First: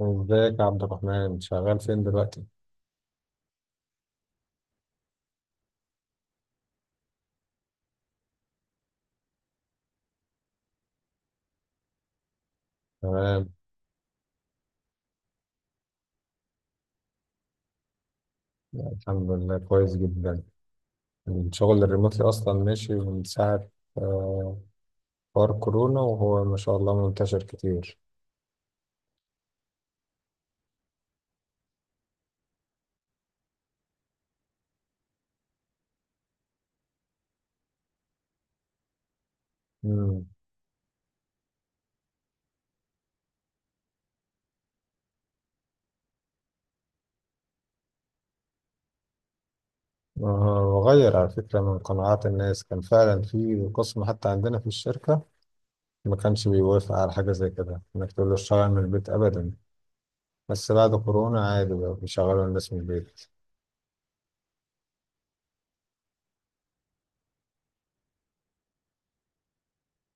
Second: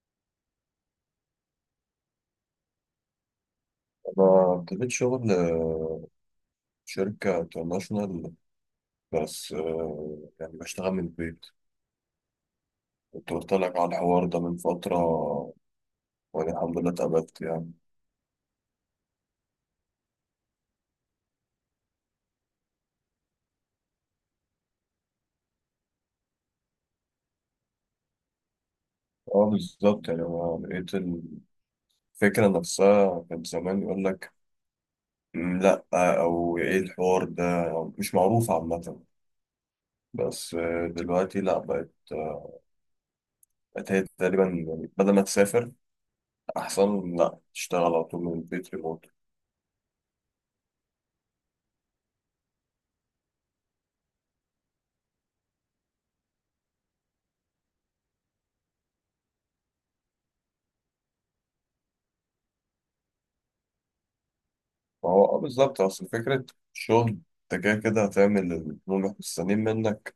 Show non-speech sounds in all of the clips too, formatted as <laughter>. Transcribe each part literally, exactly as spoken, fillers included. ازيك يا عبد الرحمن شغال فين دلوقتي؟ أنا ابتديت شغل آه، شركة انترناشونال. بس آه، يعني بشتغل من البيت. كنت تمام. قلت لك على الحوار ده من فترة، وأنا الحمد لله اتقبلت يعني. الحمد لله كويس جدا. الشغل الريموتلي أصلا ماشي من ساعة آه، حوار كورونا وهو ما شاء الله منتشر كتير. اه، بالظبط يعني أنا لقيت الفكرة نفسها. كان زمان يقول لك: "مم، لأ، أو إيه الحوار ده، مش معروف عامة." مم. بس آه، دلوقتي لأ، بقت آه، بقت هي تقريبا يعني، بدل ما تسافر أحسن لأ تشتغل على طول من البيت ريموت. آه، وغير على فكرة من قناعات الناس كان فعلا في قسم حتى عندنا في الشركة ما كانش بيوافق على حاجة زي كده إنك تقول له اشتغل من البيت أبدا. بس بعد كورونا عادي بقى بيشغلوا الناس من البيت. ما هو اه، بالظبط. اصل فكرة الشغل، انت كده كده هتعمل اللي هم مستنيين منك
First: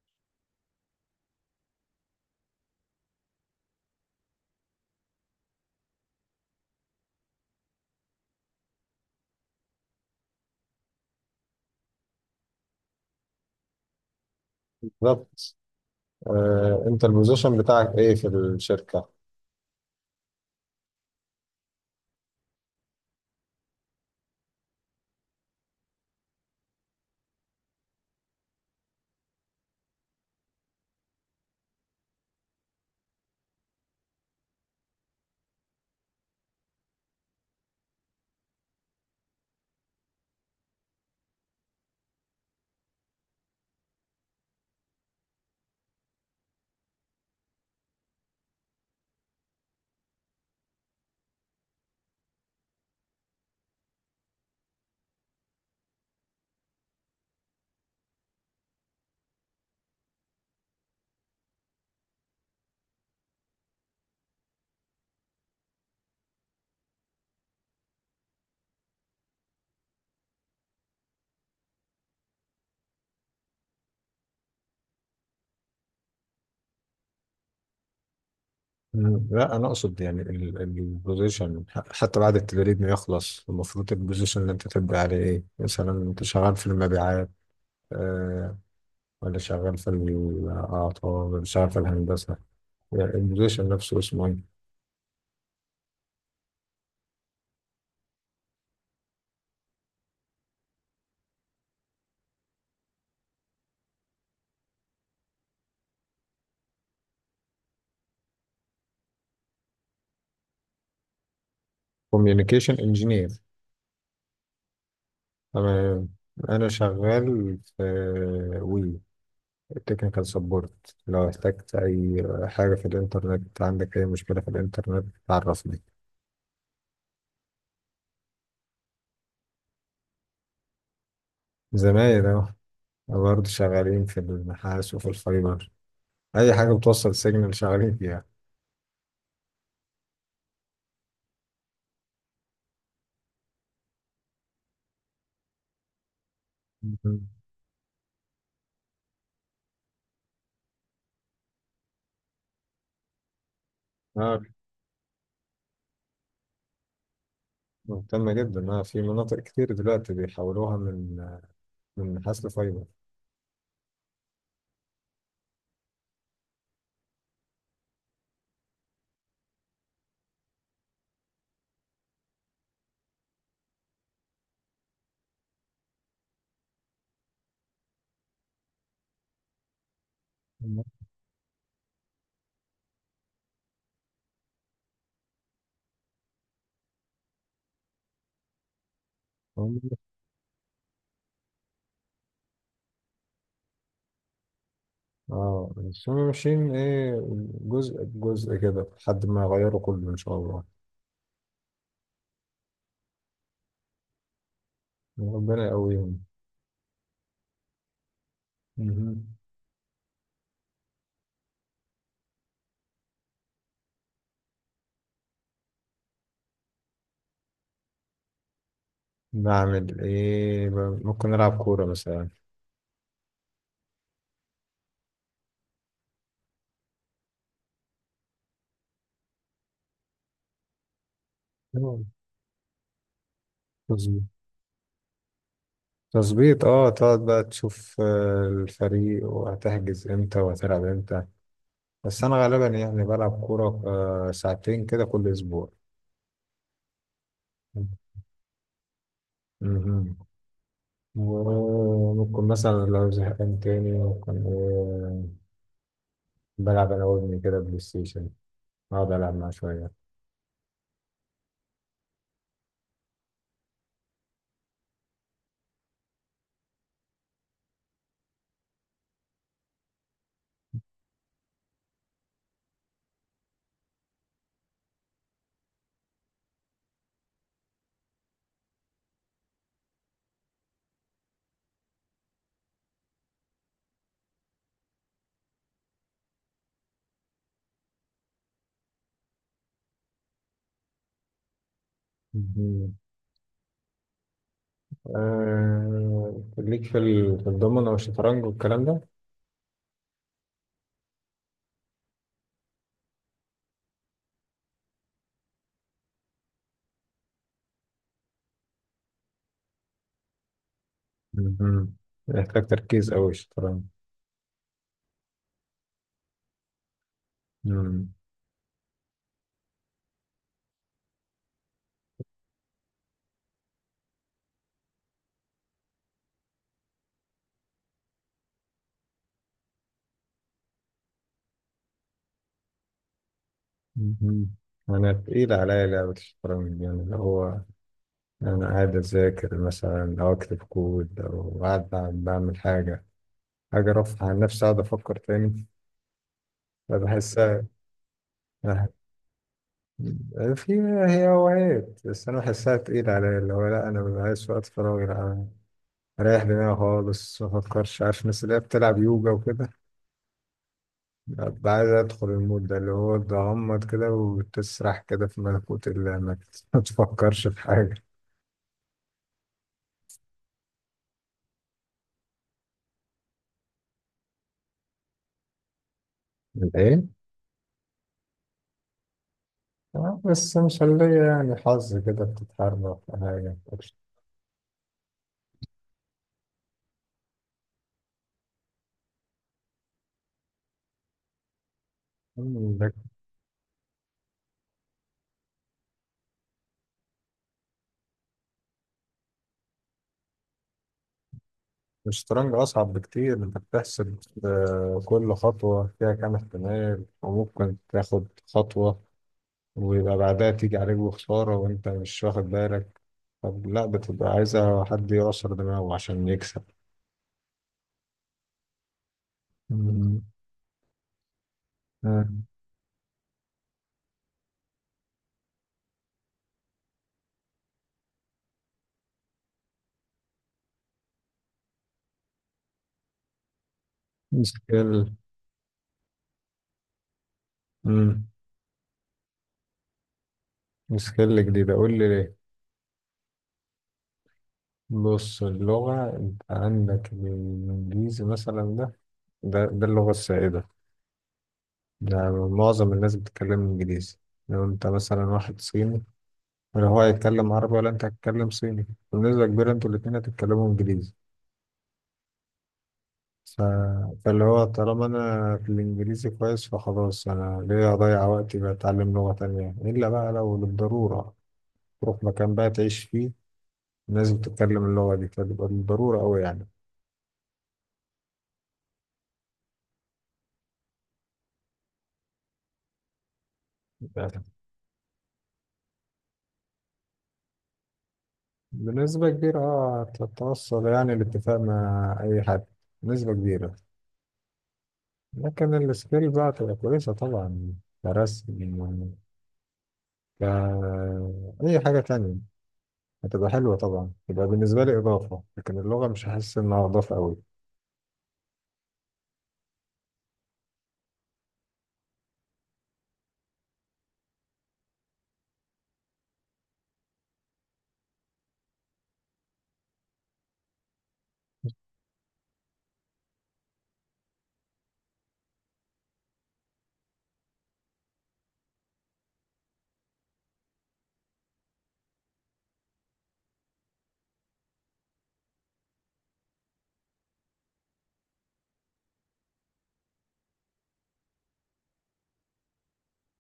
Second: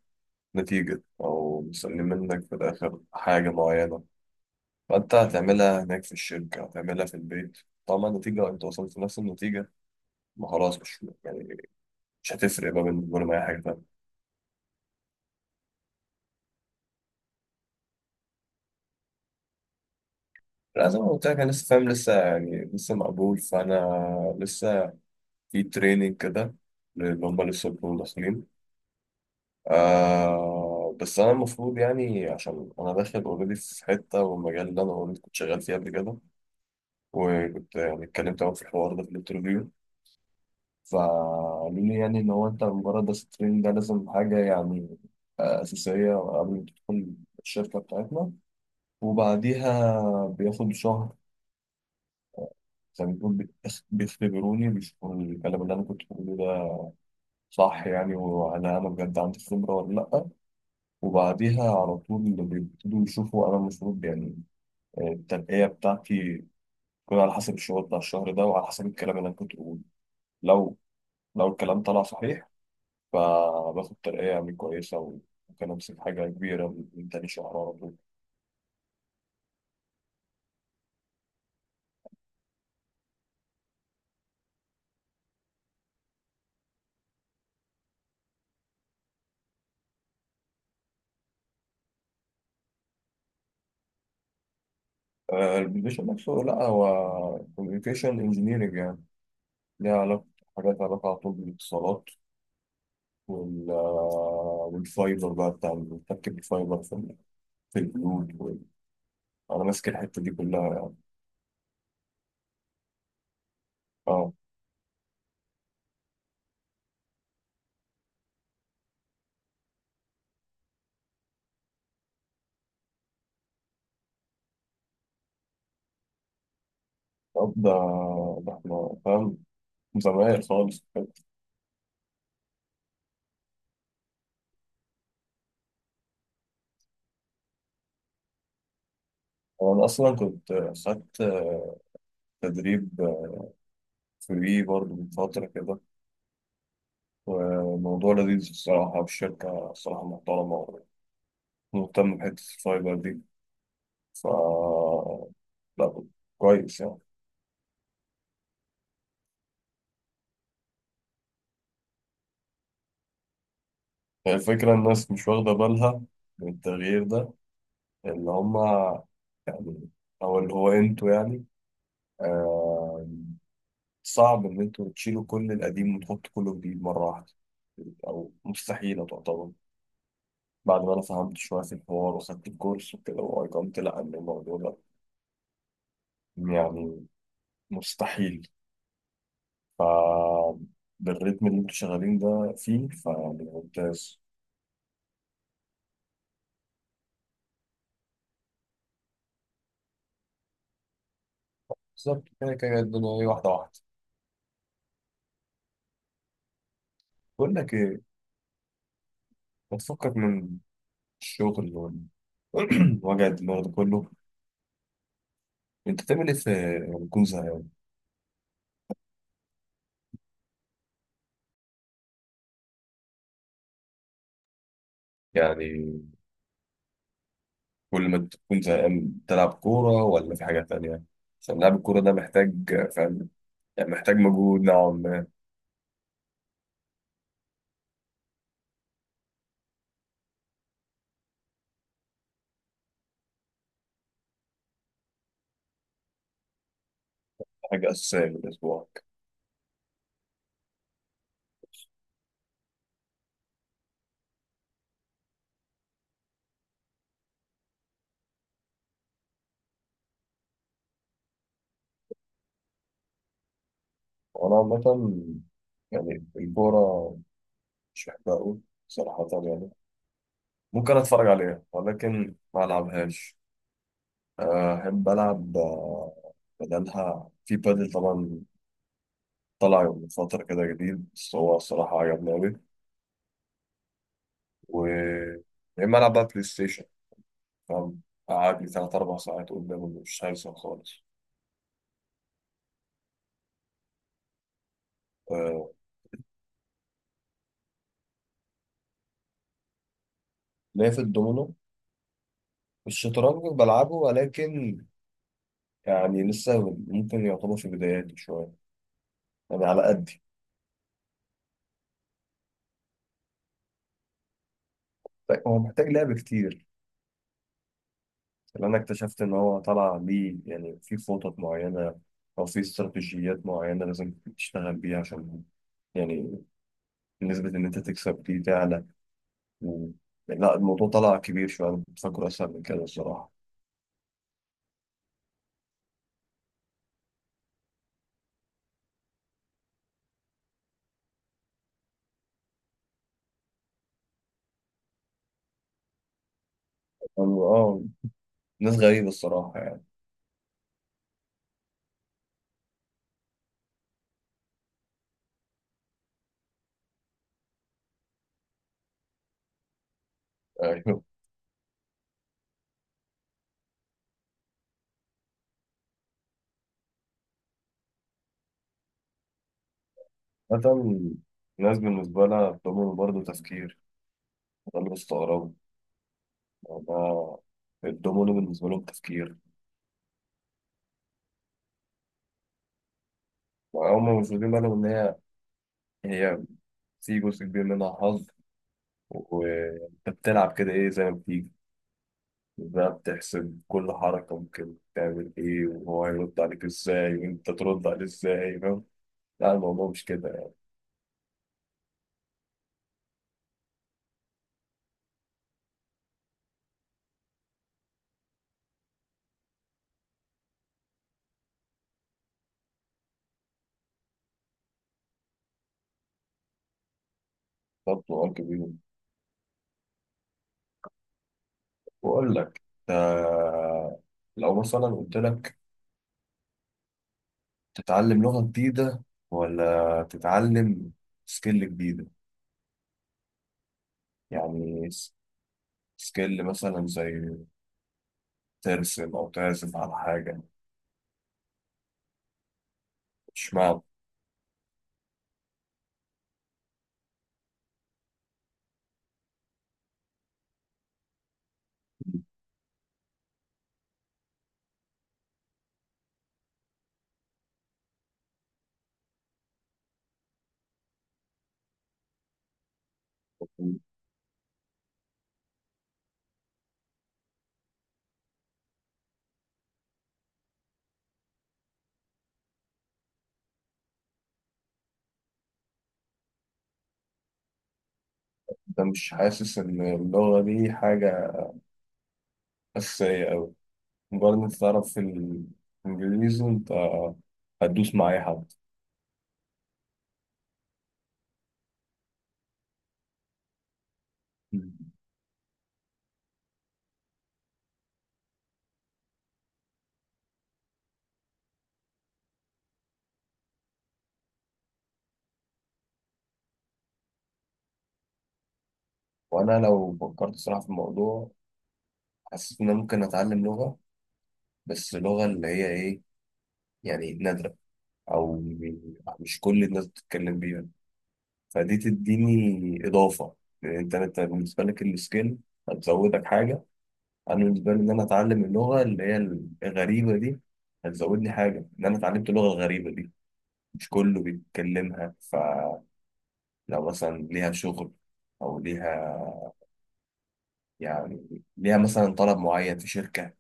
نتيجة، او مستنيين منك في الاخر حاجة معينة. فانت هتعملها هناك في الشركة، هتعملها في البيت. طبعا النتيجة، انت وصلت لنفس النتيجة. ما خلاص، مش يعني، مش هتفرق بقى بالنسبة لهم اي حاجة تانية. بالظبط. آه، انت البوزيشن بتاعك ايه في الشركة؟ لا، زي ما قلت لك، انا لسه فاهم، لسه يعني لسه مقبول، فانا لسه في تريننج كده اللي هم لسه بيكونوا داخلين. آه، بس انا المفروض يعني عشان انا داخل اوريدي في حته، والمجال اللي انا اوريدي كنت شغال فيه قبل كده، وكنت يعني اتكلمت معاهم في الحوار ده في الانترفيو، فقالوا لي يعني ان هو انت مجرد بس التريننج ده لازم حاجه يعني آه، اساسيه قبل ما تدخل الشركه بتاعتنا. وبعديها بياخد شهر، زي ما بيكون بيخ- بيختبروني، بيشوفوا الكلام اللي انا كنت بقوله ده صح يعني، وهل انا بجد عندي خبره ولا لا. وبعديها على طول بيبتدوا يشوفوا انا المفروض يعني التنقية بتاعتي تكون على حسب الشغل بتاع الشهر ده وعلى حسب الكلام اللي أنا كنت بقوله. لو لو الكلام طلع صحيح، فباخد ترقية يعني كويسة، وممكن أمسك حاجة كبيرة من تاني شهر على طول. مم. لا انا اقصد يعني البوزيشن، حتى بعد التدريب ما يخلص المفروض البوزيشن اللي انت تبقى عليه ايه، مثلا انت شغال في المبيعات آه ولا شغال في الاعطاء ولا شغال في الهندسه؟ يعني البوزيشن نفسه اسمه ايه؟ آه، البوزيشن نفسه، لا هو كوميونيكيشن انجينيرنج يعني، ليها علاقة، حاجات لها علاقة على طول بالاتصالات. وال آه، والفايبر بقى بتاع مركب الفايبر في ال- في البيوت وال- أنا ماسك الحتة دي كلها يعني. كوميونيكيشن انجينير. اه، تمام. أنا شغال في وي التكنيكال سبورت، لو احتجت أي حاجة في الإنترنت، عندك أي مشكلة في الإنترنت تعرفني. طب ده ده احنا فاهم، زمايل خالص. زمايل أهو، برضه شغالين في النحاس وفي الفايبر، أي حاجة بتوصل سيجنال شغالين فيها. هو أنا أصلا كنت خدت تدريب فري برضه من فترة كده، مهم. وموضوع لذيذ الصراحة، والشركة الصراحة محترمة ومهتمة بحتة الفايبر دي. ف آه. لا، كويس يعني. مهتمة جدا آه في مناطق كتير دلوقتي بيحولوها من من نحاس لفايبر. هي الفكرة، الناس مش واخدة بالها من التغيير ده اللي هما يعني، أو اللي هو أنتوا يعني، آه، صعب إن أنتوا تشيلوا كل القديم وتحطوا كله جديد مرة واحدة، أو مستحيلة تعتبر. مم. بعد ما انا فهمت شويه في الحوار وخدت الكورس وكده، وايقنت لا ان الموضوع ده يعني مستحيل. هم- ف بالريتم اللي انتوا شغالين ده فيه، فيعني ممتاز. اه بس هم ماشيين إيه، جزء بجزء كده لحد ما يغيروا كله إن شاء الله. بالظبط، كده كده الدنيا ايه، واحده واحده. ربنا يقويهم. بقول لك ايه، مهم. ما تفكك من الشغل وال <clears throat> وجع الدماغ ده كله، انت تعمل ايه في لما تكون زهقان؟ بعمل ايه؟ ب- ممكن نلعب كورة مثلا. يعني كل ما تكون زهقان تلعب كوره ولا في حاجه تانية؟ عشان لعب الكوره آه. ده محتاج، فاهم؟ يعني محتاج تظبيط. مجهود نوعا ما، تظبيط، اه تقعد بقى تشوف آه، الفريق وهتحجز امتى وهتلعب امتى. بس انا غالبا يعني بلعب كورة آه، ساعتين كده كل اسبوع. حاجه اساسيه في الاسبوع. مهم. وممكن مثلا لو زهقان تاني ممكن، آه، بلعب انا وابني كده بلاي ستيشن، اقعد العب معاه شوية. وأنا عامة يعني الكورة مش بحبها أوي صراحة يعني، ممكن أتفرج عليها ولكن ما ألعبهاش. آه، أحب ألعب آه، بدلها في بادل طبعا، طلع من فترة كده جديد بس هو الصراحة عجبني أوي. و يا إما ألعب بقى بلاي ستيشن، فاهم؟ قعد لي تلات أربع ساعات قدامه مش هيحصل خالص. مهم. مهم. آه، آه، ليك في ال- في الضمنة والشطرنج والكلام ده؟ ليا في الدومينو. الشطرنج بلعبه ولكن يعني لسه، ممكن يعتبر في بداياتي شوية يعني، على قد. مهم. يحتاج تركيز أوي الشطرنج. طيب هو محتاج لعب كتير، مم. لأن أنا اكتشفت إن هو طلع ليه يعني في خطط معينة أو في استراتيجيات معينة لازم تشتغل بيها عشان يعني، نسبة إن أنت تكسب دي تعلى. و... لا الموضوع طلع كبير شوية، أنا كنت فاكره أسهل من كده الصراحة. مهم. أنا تقيل عليا لعبة الشطرنج دي، يعني اللي هو أنا قاعد أذاكر مثلا أو أكتب كود أو قاعد بعمل بعمل حاجة، حاجة رفع عن نفسي أقعد أفكر تاني، أنا- فبحسها آه ناس غريبة الصراحة يعني. في. هي هوايات بس أنا بحسها تقيلة عليا، اللي هو لأ أنا ببقى عايز وقت فراغي، لأ، أنا أريح دماغي خالص مفكرش، عارف الناس اللي هي بتلعب يوجا وكده، أيوه، أبقى عايز أدخل المود ده اللي هو تغمض كده وتسرح كده في ملكوت الله ما <laughs> تفكرش في حاجة. مثلا ناس بالنسبة لها الدومينو برضه تفكير. ده اللي بستغربه. ايه؟ ده الدومينو بالنسبة لهم تفكير. آه، بس مش اللي يعني حظ كده بتتحرك في حاجة؟ وهم مش واخدين بالهم إن هي هي في جزء كبير منها حظ، وانت بتلعب كده، ايه زي ما بتيجي. ده بقى بتحسب كل حركة ممكن تعمل ايه، وهو هيرد عليك ازاي، وانت ترد عليه ازاي، فاهم؟ لا، الموضوع مش كده يعني، الشطرنج أصعب بكتير، أنت بتحسب آه، كل خطوة فيها كام احتمال، وممكن تاخد خطوة ويبقى بعدها تيجي عليك بخسارة وأنت مش واخد بالك. طب لا، بتبقى عايزة حد يعصر دماغه عشان يكسب. برضه كبير. مم. آه، بقول لك، ده لو مثلا قلت لك تتعلم لغة جديدة ولا تتعلم سكيل جديدة، يعني مشكلة. س- سكيل مثلا زي مم. ترسم أو تعزف على حاجة. سكيل جديدة قول لي ليه. مش معنى بص اللغة، انت عندك الإنجليزي مثلا، ده، ده, ده اللغة السائدة، ده معظم الناس بتتكلم إنجليزي. لو انت مثلا واحد صيني، ولا هو هيتكلم عربي ولا انت هتتكلم صيني، بنسبة كبيرة انتوا الاتنين هتتكلموا إنجليزي. ف... فاللي هو طالما أنا في الإنجليزي كويس فخلاص، أنا ليه أضيع وقتي بتعلم لغة تانية إلا بقى لو للضرورة، تروح مكان بقى تعيش فيه ناس بتتكلم اللغة دي فتبقى بالضرورة أوي. ده، مش حاسس إن اللغة دي حاجة أساسية أوي؟ مجرد إن يعني أنت تعرف في الإنجليزي، أنت هتدوس مع أي حد. بنسبة كبيرة اه تتوصل يعني الاتفاق مع أي حد بنسبة كبيرة. مم. لكن السكيل بقى تبقى كويسة طبعا، كرسم، ك أي حاجة تانية، هتبقى حلوة طبعا، تبقى بالنسبة لي إضافة، لكن اللغة مش هحس إنها إضافة أوي. وأنا لو فكرت صراحة في الموضوع، حسيت إن أنا ممكن أتعلم لغة، بس لغة اللي هي إيه، يعني نادرة أو مش كل الناس بتتكلم بيها، فدي تديني إضافة. لأن أنت أنت بالنسبة لك السكيل هتزودك حاجة. أنا بالنسبة لي، إن أنا أتعلم اللغة اللي هي الغريبة دي هتزودني حاجة، إن أنا اتعلمت لغة غريبة دي مش كله بيتكلمها. لو مثلا ليها شغل، او ليها يعني ليها مثلا طلب معين في شركة،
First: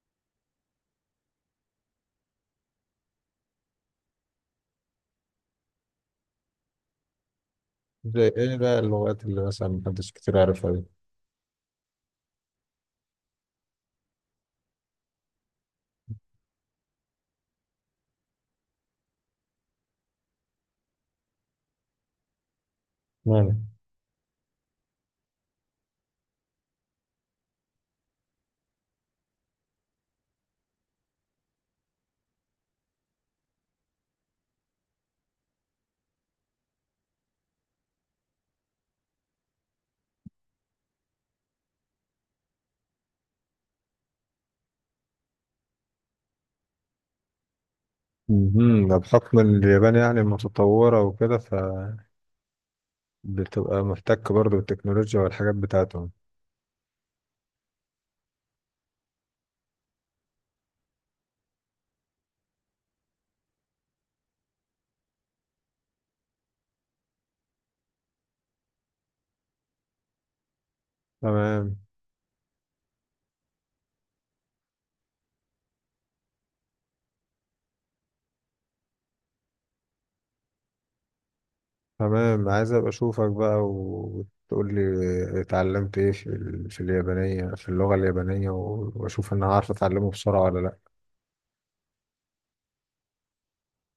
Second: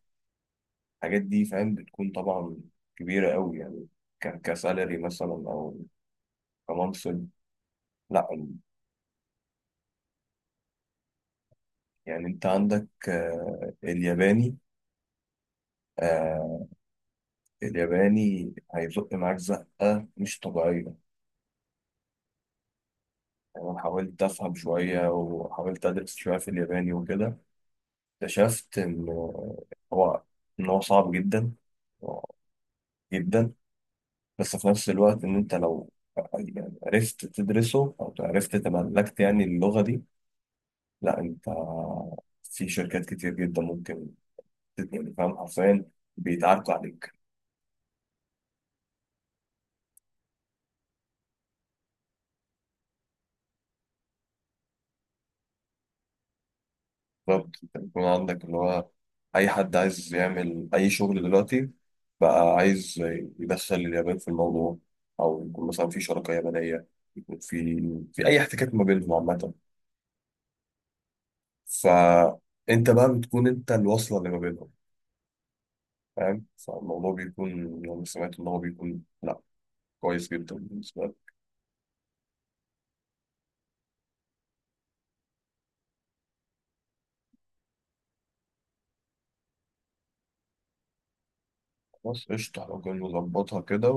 الحاجات دي فاهم بتكون طبعا كبيرة قوي يعني، ك- كسالري مثلا، او كمنصب. زي لا إيه بقى اللغات اللي مثلا محدش كتير عارفها دي؟ يعني، انت عندك آه، الياباني. آه، الياباني هيزق معاك زقة مش طبيعية. مم. يعني أنا حاولت أفهم شوية وحاولت أدرس شوية في الياباني وكده، اكتشفت إن هو إن هو صعب جدا جدا. بس في نفس الوقت إن أنت لو يعني عرفت تدرسه أو عرفت تملكت يعني اللغة دي، لا أنت في شركات كتير جدا ممكن تت- يعني فاهم حرفيا بيتعاركوا عليك. مهم. ده بحكم إن اليابان يعني متطورة وكده، فبتبقى محتك برضه بالتكنولوجيا والحاجات بتاعتهم. بالظبط، أنت بيكون عندك اللي هو أي حد عايز يعمل أي شغل دلوقتي بقى عايز يدخل اليابان في الموضوع، أو يكون مثلا في شراكة يابانية، يكون في في أي احتكاك ما بينهم عامة. تمام. فأنت بقى بتكون أنت الوصلة اللي ما بينهم، فاهم؟ فالموضوع بيكون يعني سمعت إن هو بيكون لأ، كويس جدا بالنسبة لك. تمام، عايز ابقى اشوفك بقى وتقول لي اتعلمت ايه في ال- في اليابانية، في اللغة اليابانية و- واشوف انا عارف اتعلمه بسرعة ولا لا. خلاص، قشطة لو كان نظبطها كده،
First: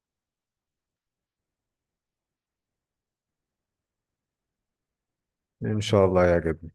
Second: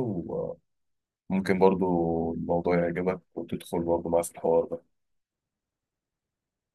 وممكن برضو الموضوع يعجبك وتدخل برضو معاه في الحوار ده. ان شاء الله يا جد.